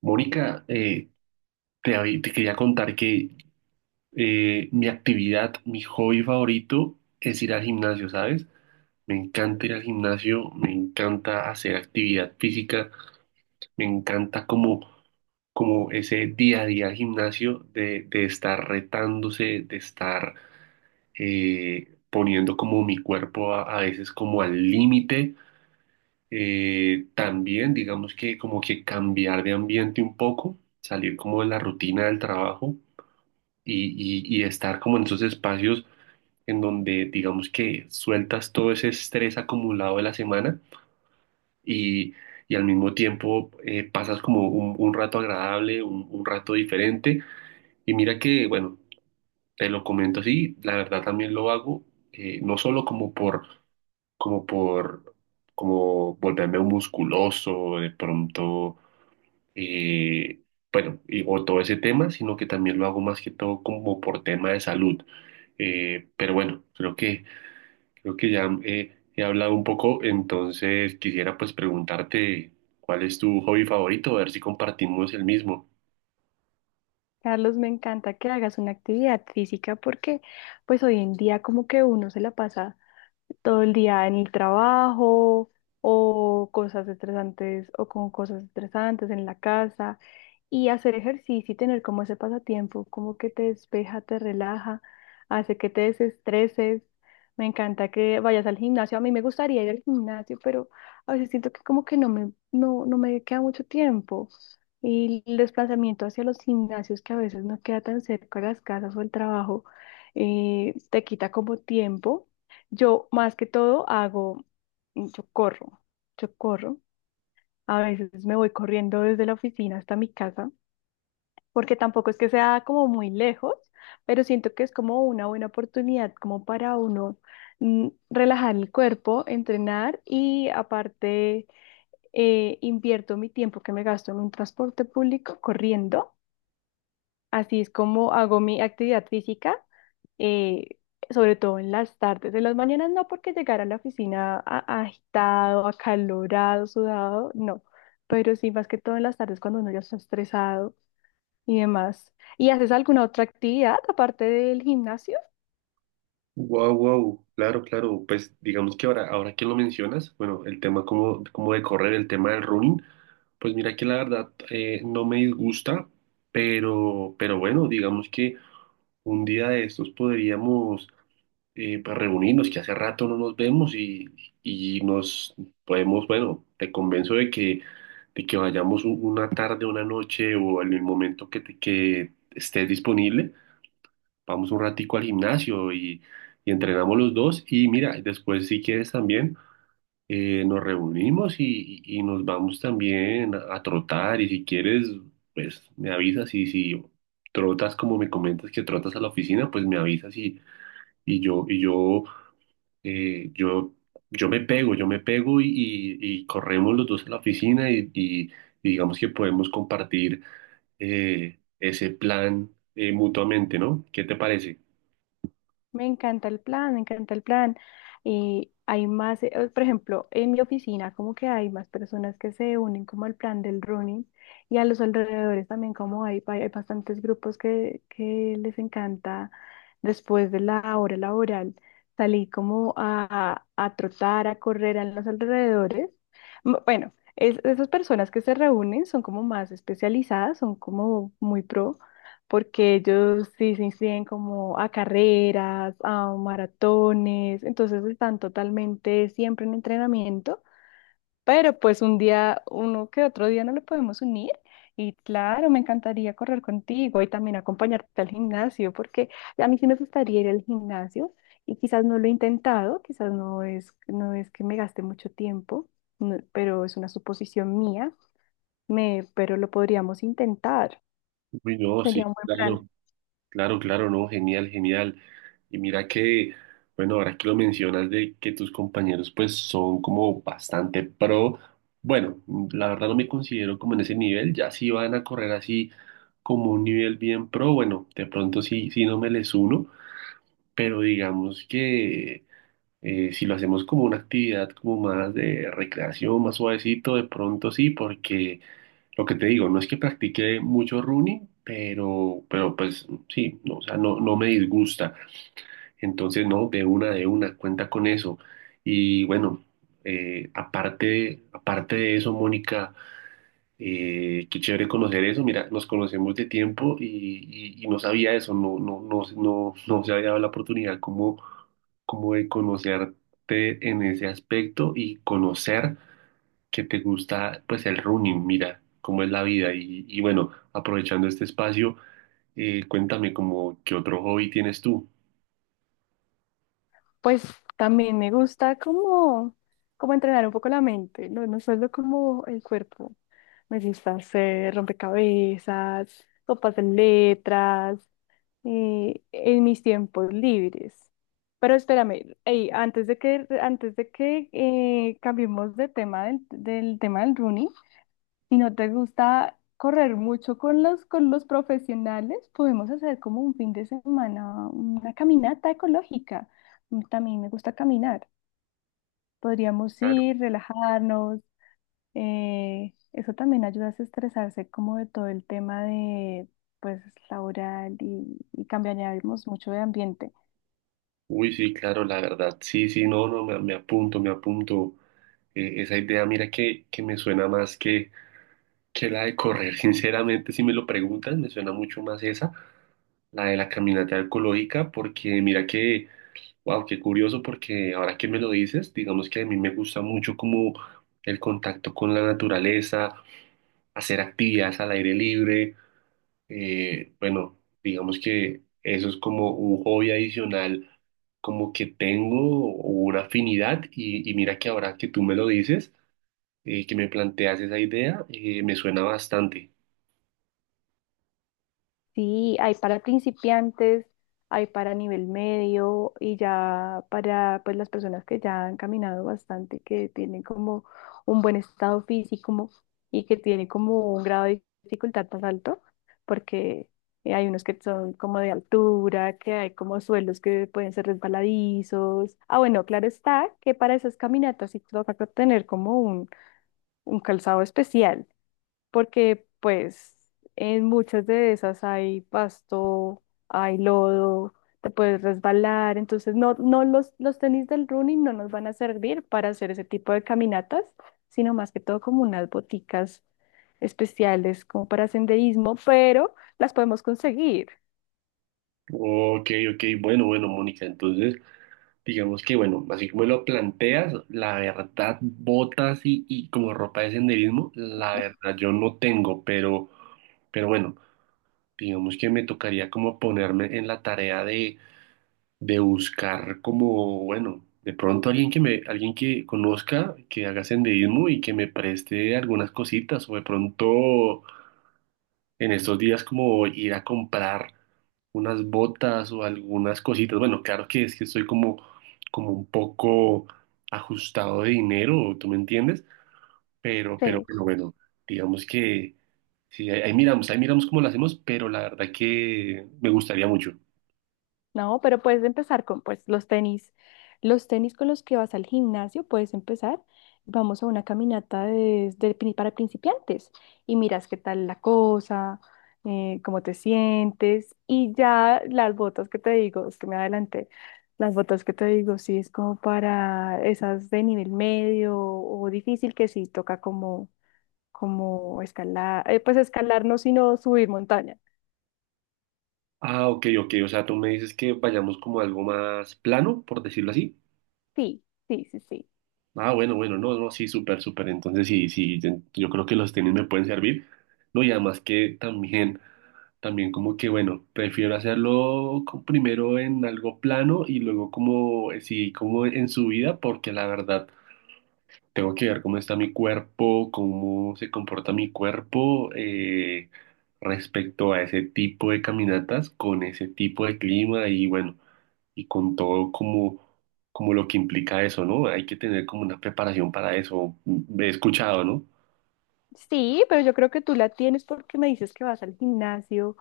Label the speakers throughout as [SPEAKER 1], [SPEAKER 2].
[SPEAKER 1] Mónica, te quería contar que mi actividad, mi hobby favorito es ir al gimnasio, ¿sabes? Me encanta ir al gimnasio, me encanta hacer actividad física, me encanta como, como ese día a día al gimnasio de estar retándose, de estar poniendo como mi cuerpo a veces como al límite. También digamos que como que cambiar de ambiente un poco, salir como de la rutina del trabajo y estar como en esos espacios en donde digamos que sueltas todo ese estrés acumulado de la semana y, y al mismo tiempo pasas como un rato agradable, un rato diferente. Y mira que, bueno, te lo comento así, la verdad también lo hago, no solo como por, como volverme un musculoso, de pronto eh, bueno, o todo ese tema, sino que también lo hago más que todo como por tema de salud. Pero bueno, creo que ya he hablado un poco, entonces quisiera pues preguntarte cuál es tu hobby favorito, a ver si compartimos el mismo.
[SPEAKER 2] Carlos, me encanta que hagas una actividad física porque pues hoy en día como que uno se la pasa todo el día en el trabajo o cosas estresantes o con cosas estresantes en la casa y hacer ejercicio y tener como ese pasatiempo, como que te despeja, te relaja, hace que te desestreses. Me encanta que vayas al gimnasio. A mí me gustaría ir al gimnasio, pero a veces siento que como que no me queda mucho tiempo. Y el desplazamiento hacia los gimnasios que a veces no queda tan cerca de las casas o el trabajo, te quita como tiempo. Yo más que todo hago, yo corro, yo corro. A veces me voy corriendo desde la oficina hasta mi casa, porque tampoco es que sea como muy lejos, pero siento que es como una buena oportunidad como para uno relajar el cuerpo, entrenar y aparte invierto mi tiempo que me gasto en un transporte público corriendo. Así es como hago mi actividad física, eh, sobre todo en las tardes. En las mañanas no, porque llegar a la oficina agitado, acalorado, sudado, no. Pero sí, más que todo en las tardes cuando uno ya está estresado y demás. ¿Y haces alguna otra actividad aparte del gimnasio?
[SPEAKER 1] Wow, wow, claro, claro, pues digamos que ahora que lo mencionas, bueno, el tema como de correr, el tema del running, pues mira que la verdad no me disgusta, pero bueno, digamos que un día de estos podríamos pues, reunirnos, que hace rato no nos vemos y nos podemos, bueno, te convenzo de que vayamos una tarde, una noche o en el momento que, que estés disponible, vamos un ratico al gimnasio y entrenamos los dos y mira, después si quieres también nos reunimos y nos vamos también a trotar y si quieres, pues me avisas y si trotas como me comentas que trotas a la oficina, pues me avisas y yo, eh, yo, yo me pego, y corremos los dos a la oficina y digamos que podemos compartir ese plan mutuamente, ¿no? ¿Qué te parece?
[SPEAKER 2] Me encanta el plan, me encanta el plan. Y hay más, por ejemplo, en mi oficina como que hay más personas que se unen como al plan del running y a los alrededores también como hay bastantes grupos que les encanta después de la hora laboral salir como a trotar, a correr a los alrededores. Bueno, esas personas que se reúnen son como más especializadas, son como muy pro porque ellos sí se inscriben como a carreras, a maratones, entonces están totalmente siempre en entrenamiento, pero pues un día, uno que otro día no lo podemos unir. Y claro, me encantaría correr contigo y también acompañarte al gimnasio, porque a mí sí me gustaría ir al gimnasio y quizás no lo he intentado, quizás no es que me gaste mucho tiempo, pero es una suposición mía, pero lo podríamos intentar.
[SPEAKER 1] Uy, no, sí,
[SPEAKER 2] Sería un buen plan.
[SPEAKER 1] claro. Claro, claro, no, genial, genial. Y mira que, bueno, ahora que lo mencionas de que tus compañeros pues son como bastante pro, bueno, la verdad no me considero como en ese nivel, ya si van a correr así como un nivel bien pro, bueno, de pronto sí, sí no me les uno, pero digamos que si lo hacemos como una actividad como más de recreación, más suavecito, de pronto sí, porque lo que te digo, no es que practique mucho running, pero pues sí, no, o sea, no, no me disgusta. Entonces, no, de una, cuenta con eso. Y bueno, aparte de eso, Mónica. Qué chévere conocer eso. Mira, nos conocemos de tiempo y no sabía eso, no, no, no, no, no se había dado la oportunidad como, como de conocerte en ese aspecto y conocer que te gusta pues el running, mira, cómo es la vida. Y bueno, aprovechando este espacio, cuéntame como qué otro hobby tienes tú.
[SPEAKER 2] Pues también me gusta como entrenar un poco la mente, no solo como el cuerpo. Me gusta hacer rompecabezas, copas de letras, en mis tiempos libres. Pero espérame, ey, antes de que cambiemos de tema del tema del running, si no te gusta correr mucho con con los profesionales, podemos hacer como un fin de semana una caminata ecológica. Mm, también me gusta caminar. Podríamos
[SPEAKER 1] Claro.
[SPEAKER 2] ir, relajarnos. Eso también ayuda a estresarse como de todo el tema de, pues, laboral y cambiaríamos mucho de ambiente.
[SPEAKER 1] Uy, sí, claro, la verdad, sí, sí, no, no, me apunto, me apunto. Esa idea, mira que me suena más que la de correr. Sinceramente, si me lo preguntas me suena mucho más esa, la de la caminata ecológica, porque mira que, wow, qué curioso, porque ahora que me lo dices, digamos que a mí me gusta mucho como el contacto con la naturaleza, hacer actividades al aire libre, bueno, digamos que eso es como un hobby adicional, como que tengo una afinidad y mira que ahora que tú me lo dices, que me planteas esa idea, me suena bastante.
[SPEAKER 2] Sí, hay para principiantes, hay para nivel medio y ya para pues las personas que ya han caminado bastante, que tienen como un buen estado físico y que tienen como un grado de dificultad más alto, porque hay unos que son como de altura, que hay como suelos que pueden ser resbaladizos. Ah, bueno, claro está que para esas caminatas sí toca tener como un calzado especial porque pues en muchas de esas hay pasto, hay lodo, te puedes resbalar, entonces no, no los, los tenis del running no nos van a servir para hacer ese tipo de caminatas, sino más que todo como unas boticas especiales como para senderismo, pero las podemos conseguir.
[SPEAKER 1] Ok, ok, bueno, bueno, Mónica, entonces digamos que, bueno, así como lo planteas, la verdad, botas y como ropa de senderismo, la verdad yo no tengo, pero bueno, digamos que me tocaría como ponerme en la tarea de buscar como, bueno, de pronto alguien que me, alguien que conozca, que haga senderismo y que me preste algunas cositas o de pronto en estos días como ir a comprar unas botas o algunas cositas. Bueno, claro que es que estoy como, como un poco ajustado de dinero, ¿tú me entiendes?
[SPEAKER 2] ¿Sí?
[SPEAKER 1] Pero bueno, digamos que sí, ahí miramos cómo lo hacemos, pero la verdad que me gustaría mucho.
[SPEAKER 2] No, pero puedes empezar con pues los tenis con los que vas al gimnasio, puedes empezar. Vamos a una caminata para principiantes y miras qué tal la cosa, cómo te sientes y ya las botas que te digo, es que me adelanté, las botas que te digo, sí es como para esas de nivel medio o difícil que sí toca como, como escalar, pues escalar no, sino subir montaña.
[SPEAKER 1] Ah, ok, ok, o sea, tú me dices que vayamos como a algo más plano, por decirlo así.
[SPEAKER 2] Sí, sí, sí, sí.
[SPEAKER 1] Ah, bueno, bueno, no, no, sí, súper, súper. Entonces, sí, sí, yo creo que los tenis me pueden servir. No, y además que también, también como que, bueno, prefiero hacerlo primero en algo plano y luego como, sí, como en subida, porque la verdad. Tengo que ver cómo está mi cuerpo, cómo se comporta mi cuerpo respecto a ese tipo de caminatas, con ese tipo de clima y bueno, y con todo como, como lo que implica eso, ¿no? Hay que tener como una preparación para eso. He escuchado, ¿no?
[SPEAKER 2] Sí, pero yo creo que tú la tienes porque me dices que vas al gimnasio,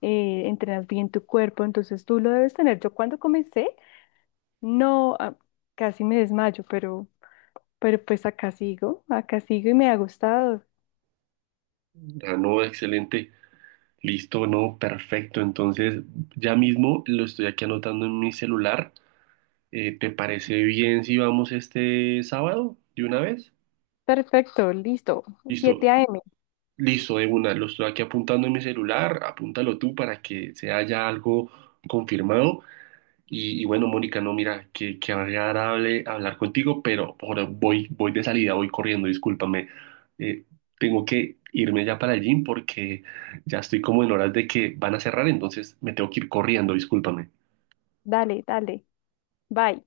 [SPEAKER 2] entrenas bien tu cuerpo, entonces tú lo debes tener. Yo cuando comencé, no, ah, casi me desmayo, pero pues acá sigo y me ha gustado.
[SPEAKER 1] Ah, no, excelente, listo, no, perfecto. Entonces, ya mismo lo estoy aquí anotando en mi celular. ¿Te parece bien si vamos este sábado de una vez?
[SPEAKER 2] Perfecto, listo.
[SPEAKER 1] Listo.
[SPEAKER 2] 7 a.m.
[SPEAKER 1] Listo, de una, lo estoy aquí apuntando en mi celular, apúntalo tú para que se haya algo confirmado. Y bueno, Mónica, no, mira, que, qué agradable hablar contigo, pero ahora voy, voy de salida, voy corriendo, discúlpame. Eh, tengo que irme ya para el gym porque ya estoy como en horas de que van a cerrar, entonces me tengo que ir corriendo, discúlpame.
[SPEAKER 2] Dale, dale. Bye.